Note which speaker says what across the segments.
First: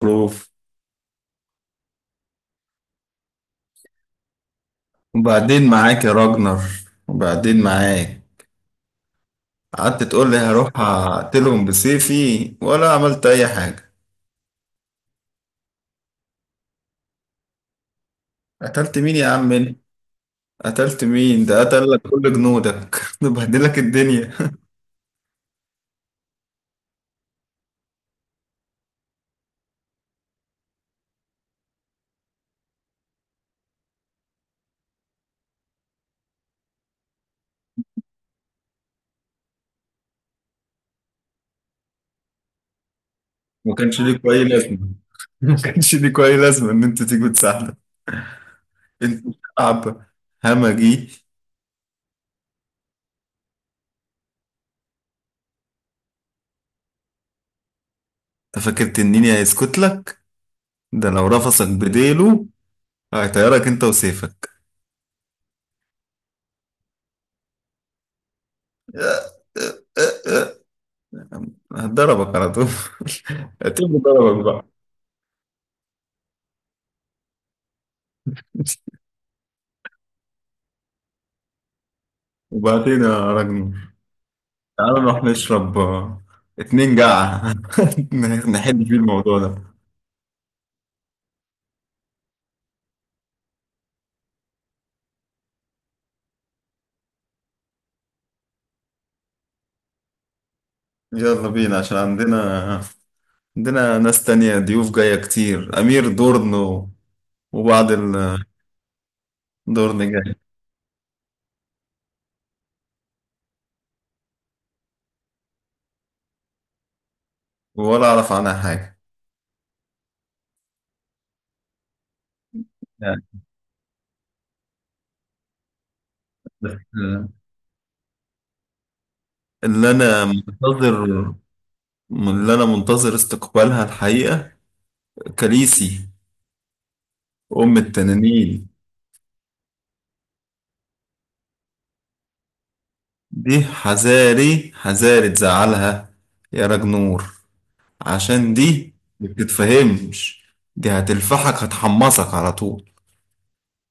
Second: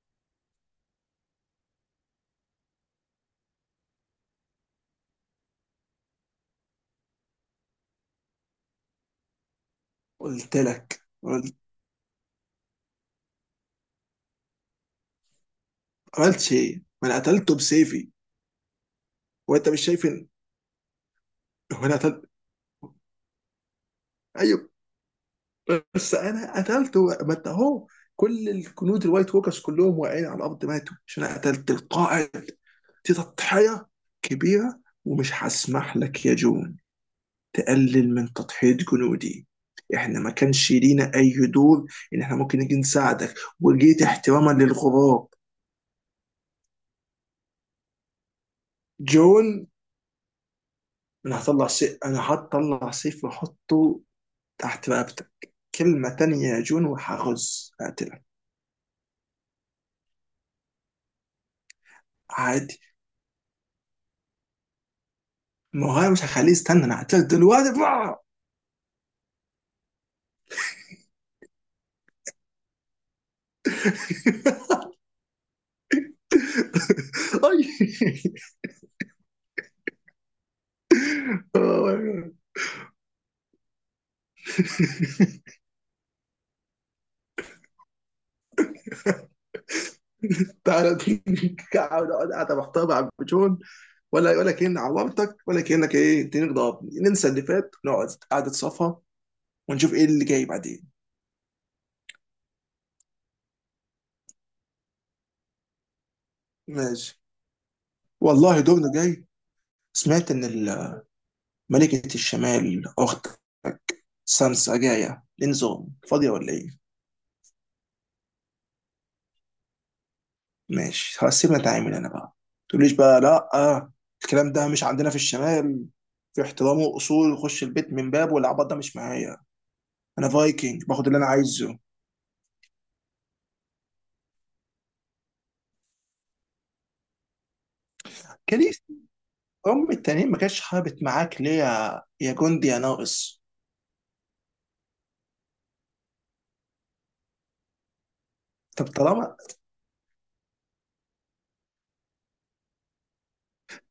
Speaker 1: بروف. وبعدين معاك يا راجنر، وبعدين معاك. قعدت تقول لي
Speaker 2: قلت
Speaker 1: هروح
Speaker 2: لك
Speaker 1: اقتلهم بسيفي ولا عملت اي حاجة؟
Speaker 2: عملتش ايه؟ ما انا قتلته بسيفي.
Speaker 1: قتلت مين يا عم
Speaker 2: وانت
Speaker 1: انت؟
Speaker 2: مش شايف ان
Speaker 1: قتلت مين؟ ده
Speaker 2: هو
Speaker 1: قتل
Speaker 2: انا
Speaker 1: لك
Speaker 2: قتلت.
Speaker 1: كل جنودك ده بهدل لك الدنيا.
Speaker 2: ايوه، بس انا قتلته. ما انت اهو كل الجنود الوايت ووكرز كلهم واقعين على الارض، ماتوا عشان انا قتلت القائد. دي تضحيه كبيره، ومش هسمح لك يا جون تقلل من تضحيه جنودي. احنا ما كانش لينا اي دور ان احنا ممكن نيجي نساعدك،
Speaker 1: ما كانش
Speaker 2: وجيت
Speaker 1: ليك اي
Speaker 2: احتراما
Speaker 1: لازمة،
Speaker 2: للغراب.
Speaker 1: ما كانش ليك اي لازمة ان انت تيجي تساعدك. انت
Speaker 2: جون،
Speaker 1: شعب همجي.
Speaker 2: انا هطلع سيف واحطه تحت رقبتك. كلمة تانية يا جون هقتلك.
Speaker 1: انت فاكر تنيني هيسكت لك؟ ده لو رفسك بديله
Speaker 2: عادي.
Speaker 1: هيطيرك انت وسيفك.
Speaker 2: ما هو أنا مش هخليه يستنى، انا هقتلك دلوقتي بقى.
Speaker 1: ضربك على طول اعتبره ضربك بقى.
Speaker 2: أي.
Speaker 1: وبعدين يا راجل، تعالى نروح نشرب اتنين جعة نحل فيه الموضوع ده.
Speaker 2: تعالى. قاعد، محتار مع جون. ولا كأن عورتك ولا كأنك ايه، اديني ضربني، ننسى اللي فات، نقعد قعدة صفا ونشوف ايه اللي جاي بعدين.
Speaker 1: يلا بينا عشان عندنا ناس تانية ضيوف جاية كتير، أمير دورن
Speaker 2: ماشي.
Speaker 1: وبعض الدورن
Speaker 2: والله دورنا جاي. سمعت
Speaker 1: جاي.
Speaker 2: ان ملكة الشمال اختك سانسا جاية لنزوم فاضية ولا ايه؟
Speaker 1: ولا أعرف عنها حاجة
Speaker 2: ماشي خلاص، سيبنا نتعامل انا بقى. تقوليش بقى
Speaker 1: يعني.
Speaker 2: لا. آه، الكلام ده مش عندنا في الشمال. في
Speaker 1: بس،
Speaker 2: احترام
Speaker 1: آه،
Speaker 2: واصول، خش البيت من باب، والعبط ده مش معايا.
Speaker 1: اللي أنا
Speaker 2: انا فايكنج باخد اللي انا
Speaker 1: منتظر
Speaker 2: عايزه.
Speaker 1: اللي أنا منتظر استقبالها الحقيقة، كاليسي، أم التنانين.
Speaker 2: كاليس ام التانيين، ما كانتش حابت معاك ليه يا جندي يا ناقص؟
Speaker 1: دي حذاري حذاري تزعلها يا راج نور، عشان
Speaker 2: طب
Speaker 1: دي ما
Speaker 2: طالما
Speaker 1: بتتفهمش. دي هتلفحك هتحمصك على طول.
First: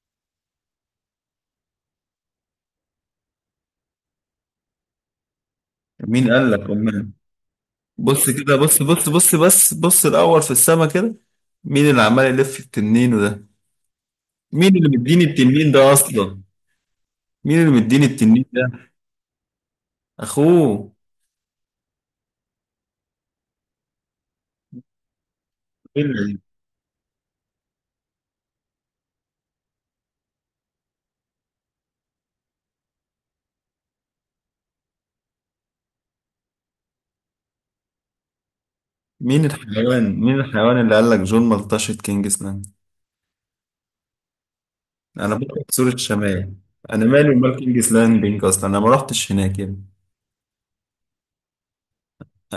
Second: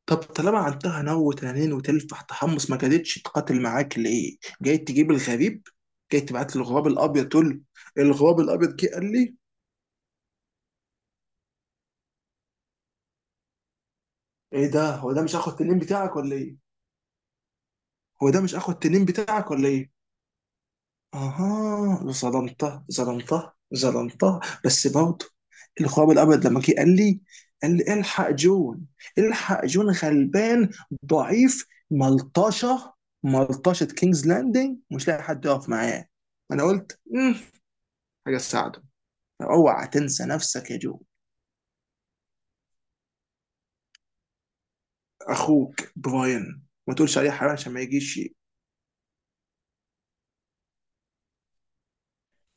Speaker 2: طب طالما عندها نو تنانين وتلفح تحمص، ما كادتش تقاتل معاك ليه؟ جاي تجيب الغريب، جاي
Speaker 1: مين قال
Speaker 2: تبعت
Speaker 1: لك
Speaker 2: له الغراب
Speaker 1: أمان؟
Speaker 2: الابيض تقول له،
Speaker 1: بص
Speaker 2: الغراب
Speaker 1: كده،
Speaker 2: الابيض
Speaker 1: بص
Speaker 2: جه
Speaker 1: بص
Speaker 2: قال
Speaker 1: بص
Speaker 2: لي.
Speaker 1: بس بص الأول في السما كده. مين اللي عمال يلف التنين ده؟
Speaker 2: ايه
Speaker 1: مين
Speaker 2: ده،
Speaker 1: اللي
Speaker 2: هو ده
Speaker 1: مديني
Speaker 2: مش اخو
Speaker 1: التنين
Speaker 2: التنين
Speaker 1: ده
Speaker 2: بتاعك ولا
Speaker 1: أصلا؟
Speaker 2: ايه؟
Speaker 1: مين اللي مديني
Speaker 2: هو ده
Speaker 1: التنين
Speaker 2: مش اخو
Speaker 1: ده؟
Speaker 2: التنين بتاعك ولا ايه
Speaker 1: أخوه.
Speaker 2: اها، ظلمته ظلمته ظلمته بس برضه. الخواب
Speaker 1: مين؟
Speaker 2: الابيض لما جه قال لي، قال لي الحق جون، الحق جون غلبان ضعيف ملطشه، ملطشه كينجز لاندنج مش لاقي حد يقف معاه. انا قلت حاجه تساعده.
Speaker 1: مين
Speaker 2: اوعى
Speaker 1: الحيوان
Speaker 2: تنسى
Speaker 1: مين
Speaker 2: نفسك يا
Speaker 1: الحيوان اللي
Speaker 2: جو.
Speaker 1: قال لك جون ملطشة كينجز لاند؟ انا بكره
Speaker 2: اخوك
Speaker 1: سور الشمال.
Speaker 2: براين ما
Speaker 1: انا
Speaker 2: تقولش
Speaker 1: مالي
Speaker 2: عليه حرام
Speaker 1: ومال
Speaker 2: عشان ما
Speaker 1: كينجز
Speaker 2: يجيش شيء.
Speaker 1: لاندنج اصلا، انا ما رحتش هناك يعني.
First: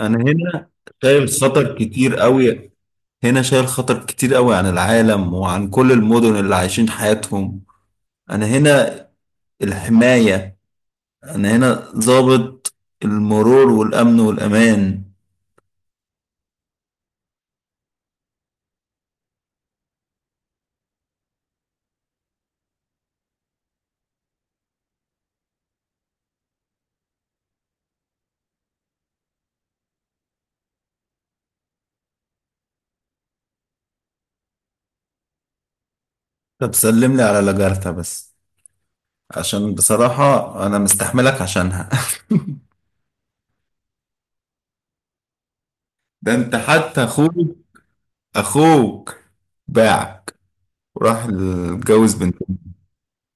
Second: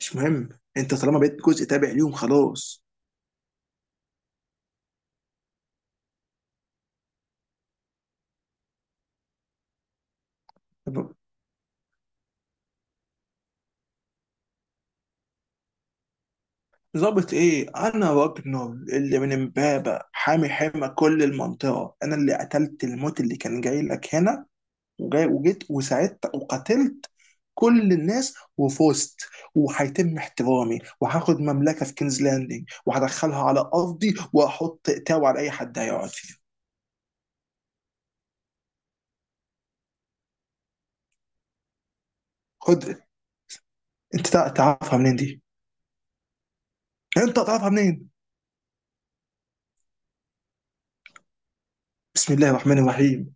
Speaker 2: مش مهم،
Speaker 1: هنا
Speaker 2: انت طالما
Speaker 1: شايل
Speaker 2: بقيت جزء
Speaker 1: خطر
Speaker 2: تابع ليهم
Speaker 1: كتير قوي.
Speaker 2: خلاص.
Speaker 1: هنا شايل خطر كتير قوي عن العالم وعن كل المدن اللي عايشين حياتهم. انا هنا الحماية. انا هنا ضابط المرور والامن والامان.
Speaker 2: ظابط ايه؟ انا راجنر اللي من امبابة، حامي حمى كل المنطقة. انا اللي قتلت الموت اللي كان جاي لك هنا، وجيت وساعدت وقتلت كل الناس وفزت، وهيتم احترامي، وهاخد مملكة في كينز لاندنج وهدخلها على ارضي واحط تاو على اي حد هيقعد فيها.
Speaker 1: طب سلم لي على لاجارتا بس، عشان بصراحة انا مستحملك عشانها
Speaker 2: خد. انت تعرفها منين دي؟
Speaker 1: ده انت حتى اخوك،
Speaker 2: انت تعرفها منين؟
Speaker 1: اخوك باعك وراح اتجوز
Speaker 2: بسم
Speaker 1: بنت.
Speaker 2: الله الرحمن الرحيم.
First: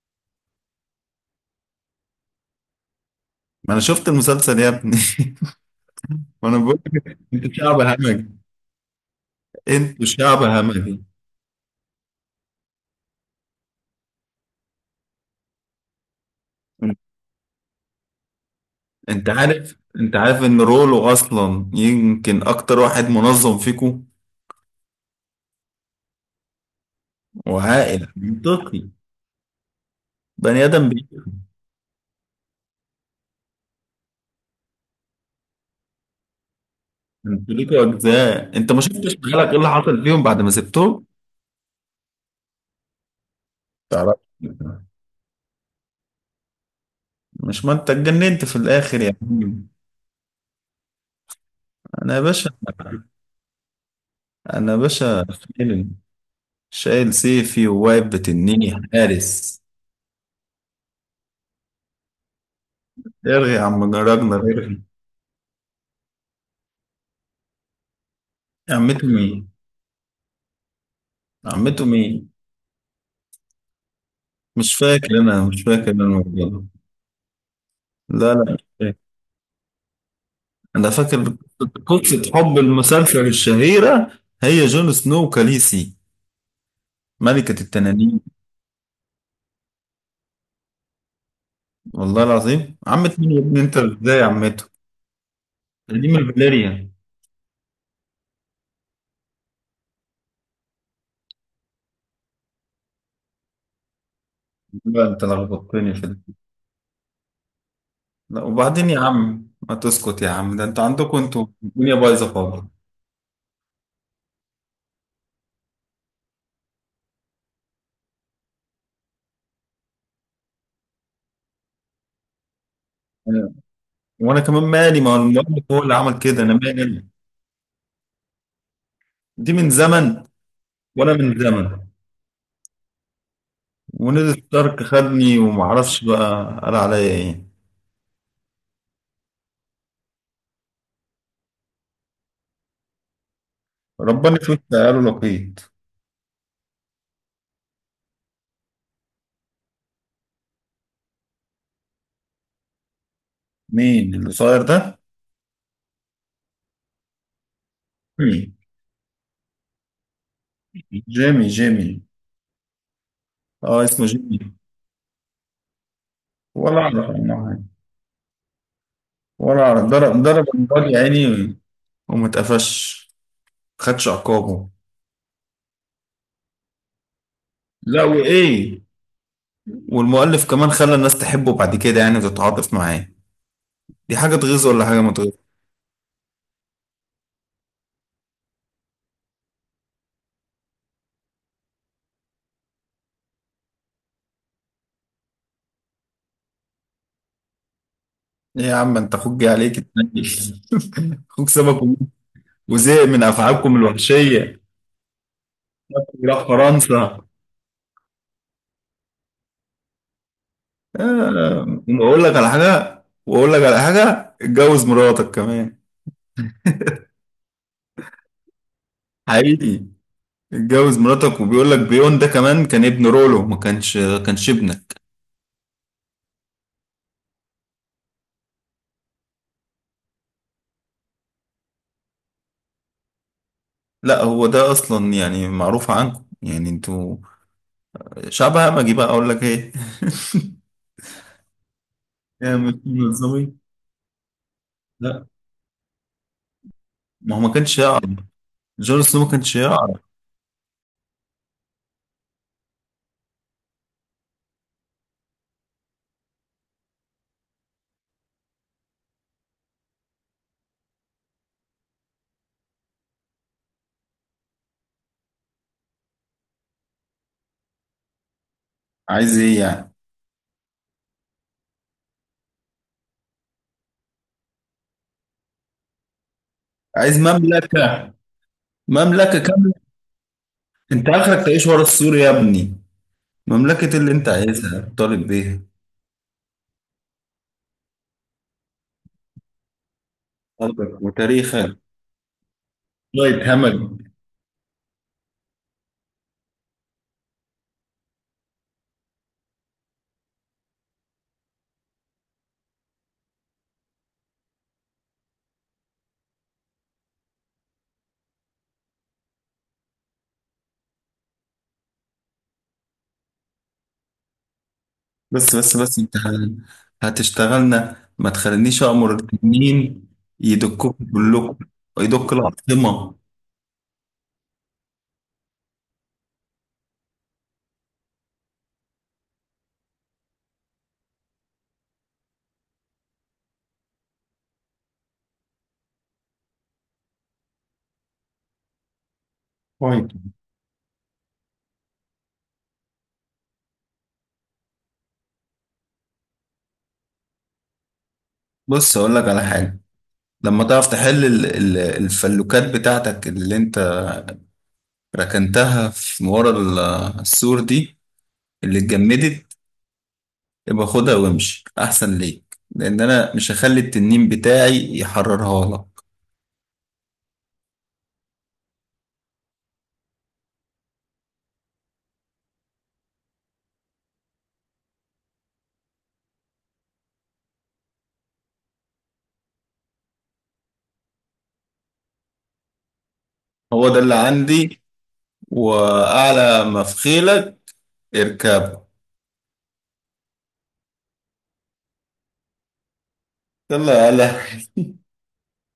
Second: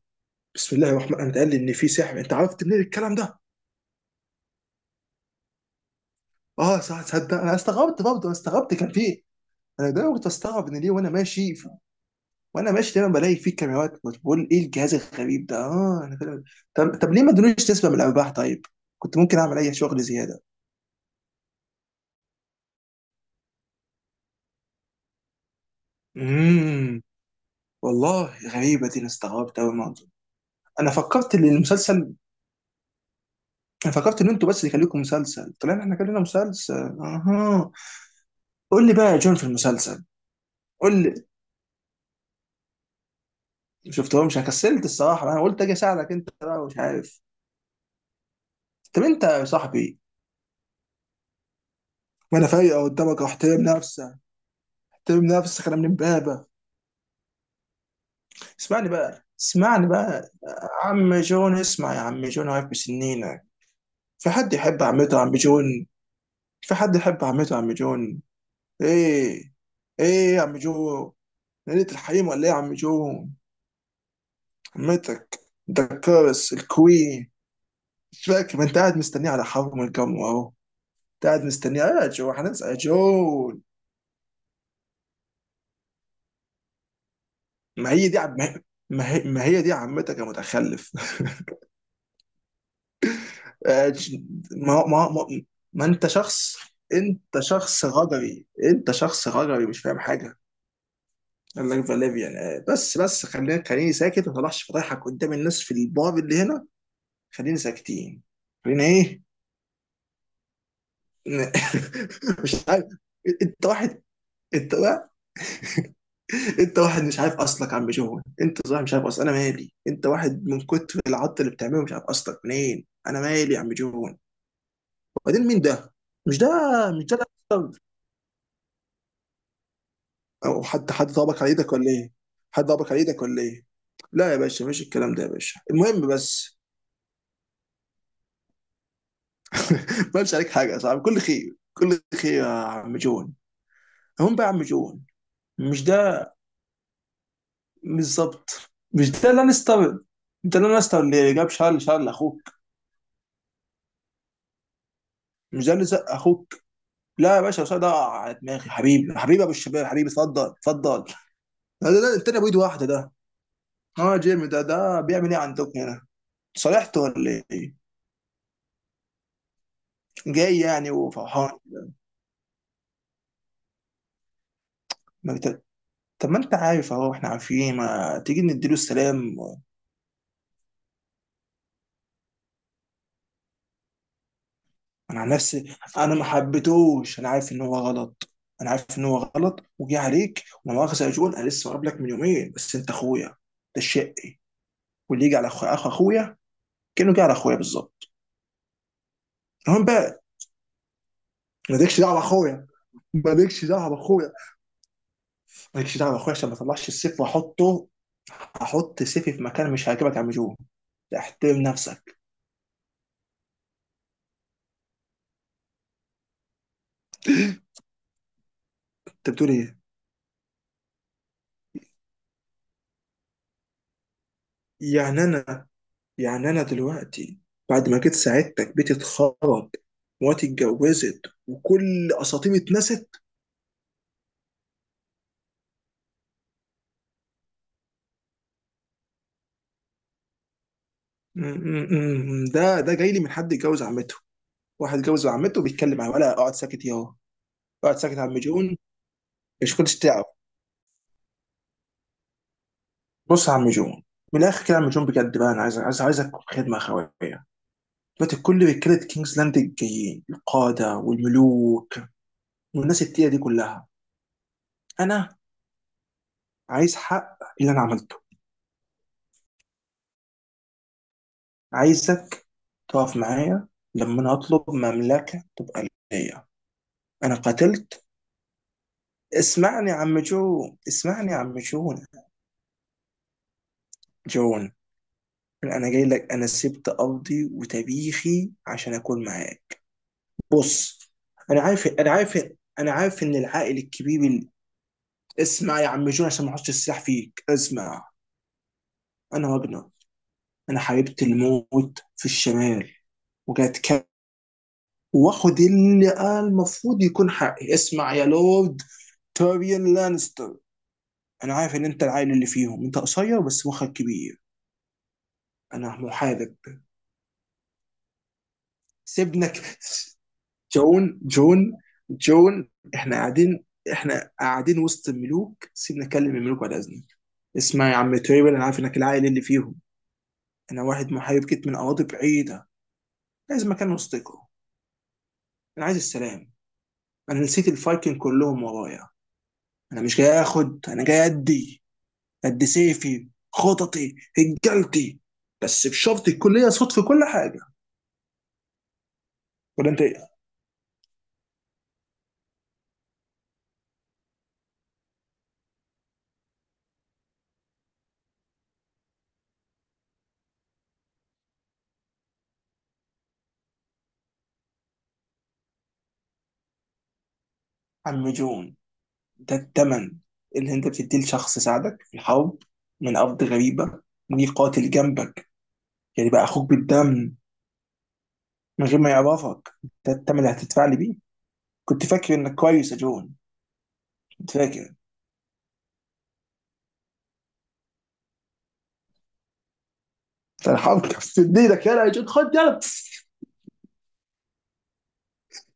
Speaker 2: بسم الله الرحمن انت قال لي ان في سحر، انت عرفت منين الكلام ده؟
Speaker 1: ما انا شفت المسلسل يا ابني ما انا بقول
Speaker 2: اه صح،
Speaker 1: لك.
Speaker 2: تصدق
Speaker 1: انتوا
Speaker 2: انا
Speaker 1: شعب
Speaker 2: استغربت برضه،
Speaker 1: همجي،
Speaker 2: انا استغربت كان في إيه؟ انا
Speaker 1: انتوا
Speaker 2: دايما كنت
Speaker 1: شعب
Speaker 2: استغرب ان ليه،
Speaker 1: همجي.
Speaker 2: وانا ماشي دايما بلاقي فيه كاميرات، كنت بقول ايه الجهاز الغريب ده. اه انا فاهم. طب ليه ما ادونيش نسبه من الارباح طيب؟ كنت
Speaker 1: انت
Speaker 2: ممكن اعمل اي
Speaker 1: عارف
Speaker 2: شغل
Speaker 1: انت
Speaker 2: زياده.
Speaker 1: عارف ان رولو اصلا يمكن اكتر واحد منظم فيكم
Speaker 2: امم
Speaker 1: وعاقل
Speaker 2: والله غريبه
Speaker 1: منطقي،
Speaker 2: دي، انا استغربت قوي الموضوع.
Speaker 1: بني ادم
Speaker 2: انا فكرت ان
Speaker 1: بيفهم.
Speaker 2: المسلسل انا فكرت ان انتوا بس اللي خليكم مسلسل، طلعنا احنا كلنا مسلسل.
Speaker 1: انتوا
Speaker 2: اها.
Speaker 1: ليكوا اجزاء، انت ما
Speaker 2: قول لي بقى
Speaker 1: شفتش
Speaker 2: يا جون في
Speaker 1: بالك ايه اللي حصل
Speaker 2: المسلسل،
Speaker 1: فيهم بعد ما
Speaker 2: قول
Speaker 1: سبتهم؟
Speaker 2: لي. ما
Speaker 1: تعرف،
Speaker 2: شفتهمش، انا كسلت الصراحه، انا قلت اجي اساعدك انت بقى مش عارف.
Speaker 1: مش ما انت اتجننت في الاخر
Speaker 2: طب
Speaker 1: يا
Speaker 2: انت يا
Speaker 1: عم.
Speaker 2: صاحبي،
Speaker 1: انا يا
Speaker 2: وانا
Speaker 1: باشا،
Speaker 2: فايقه قدامك احترم نفسك،
Speaker 1: انا يا باشا
Speaker 2: احترم نفسك، انا من
Speaker 1: شايل
Speaker 2: امبابه.
Speaker 1: شايل سيفي وواقف بتنيني حارس.
Speaker 2: اسمعني بقى عم جون، اسمع يا عم جون، عارف بسنينك؟
Speaker 1: ارغي يا عم
Speaker 2: في
Speaker 1: راجنر،
Speaker 2: حد
Speaker 1: ارغي.
Speaker 2: يحب عمته عم جون في حد يحب عمته عم جون؟
Speaker 1: عمته مين؟
Speaker 2: ايه ايه يا عم جون؟
Speaker 1: عمته
Speaker 2: ليلة
Speaker 1: مين؟
Speaker 2: الحريم ولا ايه يا عم جون؟
Speaker 1: مش فاكر،
Speaker 2: عمتك،
Speaker 1: انا مش
Speaker 2: ده
Speaker 1: فاكر انا الموضوع
Speaker 2: الكرس
Speaker 1: ده.
Speaker 2: الكوين. مش
Speaker 1: لا لا،
Speaker 2: فاكر؟ ما
Speaker 1: مش
Speaker 2: انت
Speaker 1: فاكر.
Speaker 2: قاعد مستنيه على حرم الجمر اهو.
Speaker 1: انا
Speaker 2: انت
Speaker 1: فاكر
Speaker 2: قاعد مستنيه يا
Speaker 1: قصة
Speaker 2: جو،
Speaker 1: حب
Speaker 2: هننسى يا
Speaker 1: المسلسل
Speaker 2: جون.
Speaker 1: الشهيرة، هي جون سنو وكاليسي، ملكة
Speaker 2: ما هي دي
Speaker 1: التنانين.
Speaker 2: عم... ما هي دي عمتك يا متخلف.
Speaker 1: والله العظيم عمت مين يا ابني؟ انت
Speaker 2: آه،
Speaker 1: ازاي عمته؟
Speaker 2: ما هو- ما هو- ما, ما انت
Speaker 1: دي من
Speaker 2: شخص،
Speaker 1: الفاليريا.
Speaker 2: انت شخص غجري مش فاهم حاجه. قال لك فاليفيان. بس خليني ساكت ما طلعش فضايحك
Speaker 1: لا انت
Speaker 2: قدام الناس في
Speaker 1: لخبطتني في
Speaker 2: البار
Speaker 1: ده.
Speaker 2: اللي هنا. خليني ساكتين.
Speaker 1: لا
Speaker 2: خلينا
Speaker 1: وبعدين يا
Speaker 2: ايه؟
Speaker 1: عم، ما تسكت يا عم، ده انتوا عندكم انتوا
Speaker 2: ن-
Speaker 1: الدنيا بايظة خالص.
Speaker 2: مش عارف. انت واحد انت واحد انت واحد مش عارف اصلك يا عم جون، انت صاحب مش عارف اصلك، انا مالي. انت واحد من كتر العط اللي بتعمله مش عارف اصلك منين، انا
Speaker 1: أنا-
Speaker 2: مالي يا عم جون.
Speaker 1: وانا كمان مالي، ما هو
Speaker 2: وبعدين مين
Speaker 1: المؤلف هو
Speaker 2: ده؟
Speaker 1: اللي عمل
Speaker 2: مش
Speaker 1: كده،
Speaker 2: ده
Speaker 1: انا
Speaker 2: مش
Speaker 1: مالي.
Speaker 2: ده
Speaker 1: دي من زمن
Speaker 2: او حد،
Speaker 1: وانا من
Speaker 2: ضربك على
Speaker 1: زمن،
Speaker 2: ايدك ولا ايه؟ حد ضربك على ايدك ولا ايه؟
Speaker 1: ونزل
Speaker 2: لا يا باشا،
Speaker 1: ستارك
Speaker 2: مش الكلام ده يا
Speaker 1: خدني
Speaker 2: باشا.
Speaker 1: ومعرفش
Speaker 2: المهم بس
Speaker 1: بقى قال عليا ايه.
Speaker 2: ما قالش عليك حاجه يا صاحبي، كل خير، كل خير يا عم جون. هم
Speaker 1: ربنا
Speaker 2: بقى يا
Speaker 1: في
Speaker 2: عم
Speaker 1: وشي
Speaker 2: جون،
Speaker 1: قالوا لقيت.
Speaker 2: مش ده بالظبط، مش ده لانستر. انت لانستر اللي جاب شارل، اخوك،
Speaker 1: مين القصير ده؟
Speaker 2: مش ده اللي زق اخوك. لا يا باشا، شارل ده وقع على
Speaker 1: جيمي.
Speaker 2: دماغي حبيبي، حبيبي يا ابو الشباب، حبيبي، اتفضل اتفضل.
Speaker 1: جيمي
Speaker 2: لا لا
Speaker 1: جيمي.
Speaker 2: لا، التاني ابو ايد واحده ده.
Speaker 1: اه، اسمه
Speaker 2: اه جيمي،
Speaker 1: جيمي.
Speaker 2: ده بيعمل ايه عندكم هنا؟
Speaker 1: ولا
Speaker 2: صالحته
Speaker 1: اعرف عنه
Speaker 2: ولا
Speaker 1: حاجة.
Speaker 2: ايه؟
Speaker 1: ولا اعرف، ضرب
Speaker 2: جاي
Speaker 1: النار
Speaker 2: يعني
Speaker 1: يا عيني.
Speaker 2: وفرحان؟
Speaker 1: وما اتقفش، ما خدش عقابه.
Speaker 2: ما طب ما انت عارف اهو، احنا عارفين،
Speaker 1: لا،
Speaker 2: ما تيجي نديله
Speaker 1: وايه؟
Speaker 2: السلام.
Speaker 1: والمؤلف كمان خلى الناس تحبه بعد كده يعني وتتعاطف معاه، دي حاجة تغيظ ولا حاجة ما
Speaker 2: انا عن
Speaker 1: تغيظ؟
Speaker 2: نفسي انا ما حبيتهوش، انا عارف ان هو غلط، انا عارف ان هو غلط وجه عليك. وما مؤاخذه يا جون، انا لسه قابلك من يومين، بس انت اخويا، ده الشقي، واللي يجي على اخو اخويا كانه جه على اخويا بالظبط.
Speaker 1: ايه يا عم انت، اخوك جه عليك
Speaker 2: المهم بقى،
Speaker 1: اتنين. اخوك سابك
Speaker 2: مالكش دعوه باخويا،
Speaker 1: وزهق من
Speaker 2: مالكش
Speaker 1: افعالكم
Speaker 2: دعوه باخويا،
Speaker 1: الوحشية،
Speaker 2: مالكش دعوه باخويا
Speaker 1: راح
Speaker 2: عشان ما اطلعش السيف
Speaker 1: فرنسا.
Speaker 2: واحطه، احط سيفي في مكان مش هيعجبك يا عم جون. احترم نفسك،
Speaker 1: واقول لك على حاجه، واقول لك على حاجه، اتجوز مراتك كمان.
Speaker 2: انت بتقول ايه؟
Speaker 1: حقيقي، اتجوز مراتك، وبيقول لك بيون ده كمان كان ابن رولو، ما كانش كانش ابنك.
Speaker 2: يعني انا يعني انا دلوقتي بعد ما جيت ساعدتك بيتي اتخرب، مراتي اتجوزت، وكل اساطيري اتنست.
Speaker 1: لا هو ده اصلا يعني معروف عنكم، يعني انتوا شعب همجي بقى، اقول لك ايه
Speaker 2: م- م- م- م.
Speaker 1: يا مش
Speaker 2: ده جاي لي من حد
Speaker 1: منظمين.
Speaker 2: اتجوز عمته. واحد
Speaker 1: لا
Speaker 2: اتجوز عمته وبيتكلم معاه، ولا اقعد ساكت ياهو؟
Speaker 1: ما هو ما كانش
Speaker 2: اقعد
Speaker 1: يعرف،
Speaker 2: ساكت يا عم جون.
Speaker 1: جون سنو ما كانش
Speaker 2: مش كنتش
Speaker 1: يعرف.
Speaker 2: تعرف. بص يا عم جون، من الاخر كده يا عم جون بجد بقى، انا عايز عايزك خدمه اخويه. دلوقتي كل رجاله كينجز لاند الجايين، القاده والملوك والناس التقيله دي كلها، انا عايز حق اللي انا عملته.
Speaker 1: عايز ايه يعني؟
Speaker 2: عايزك تقف معايا لما انا اطلب مملكه تبقى ليا.
Speaker 1: عايز
Speaker 2: انا قتلت.
Speaker 1: مملكه؟ مملكه كامله؟ انت
Speaker 2: اسمعني يا
Speaker 1: اخرك
Speaker 2: عم
Speaker 1: تعيش ورا
Speaker 2: جون.
Speaker 1: السور يا ابني، مملكه اللي انت
Speaker 2: جون،
Speaker 1: عايزها طالب بيها.
Speaker 2: انا جاي لك، انا سبت ارضي وتاريخي عشان اكون معاك.
Speaker 1: قلبك
Speaker 2: بص،
Speaker 1: وتاريخك.
Speaker 2: انا عارف، انا عارف
Speaker 1: لا
Speaker 2: ان العائل
Speaker 1: يتهمل.
Speaker 2: الكبير اسمع يا عم جون عشان ما احطش السلاح فيك، اسمع. انا راجنر، انا حاربت الموت في الشمال، وجات كام، واخد اللي المفروض يكون حقي. اسمع يا لورد تيريون لانستر، انا عارف ان انت العائل اللي فيهم، انت قصير بس مخك كبير،
Speaker 1: بس بس
Speaker 2: انا
Speaker 1: بس
Speaker 2: محاذق.
Speaker 1: هتشتغلنا؟ ما تخلينيش امر
Speaker 2: سيبنك.
Speaker 1: التنين يدكوك كلكم،
Speaker 2: جون،
Speaker 1: يدك
Speaker 2: جون،
Speaker 1: العاصمه.
Speaker 2: احنا قاعدين وسط الملوك، سيبنا نكلم الملوك بعد اذنك. اسمع يا عم تيريون، انا عارف انك العائل اللي فيهم. انا واحد محارب جيت من اراضي بعيده، لازم مكان وسطكم. انا عايز السلام، انا نسيت الفايكنج كلهم ورايا، انا
Speaker 1: طيب
Speaker 2: مش جاي اخد، انا جاي ادي قد سيفي خططي هجلتي، بس بشرط يكون ليا صوت في كل حاجه.
Speaker 1: بص، اقول لك على حاجه.
Speaker 2: ولا انت ايه؟
Speaker 1: لما تعرف تحل الفلوكات بتاعتك اللي انت ركنتها في ورا السور دي اللي اتجمدت، يبقى خدها وامشي احسن ليك، لان انا مش هخلي التنين بتاعي يحررها لك.
Speaker 2: عم جون، ده الثمن اللي انت بتديه لشخص ساعدك في الحرب من ارض غريبه، ليه قاتل جنبك، يعني بقى اخوك بالدم من غير ما يعرفك؟ ده الثمن اللي هتدفع لي بيه؟ كنت فاكر انك كويس يا جون،
Speaker 1: هو ده اللي
Speaker 2: كنت
Speaker 1: عندي.
Speaker 2: فاكر.
Speaker 1: واعلى ما في خيلك اركبه.
Speaker 2: ده الحرب كانت في ايدك. يلا يا جون، خد يلا.
Speaker 1: يلا يا هلا.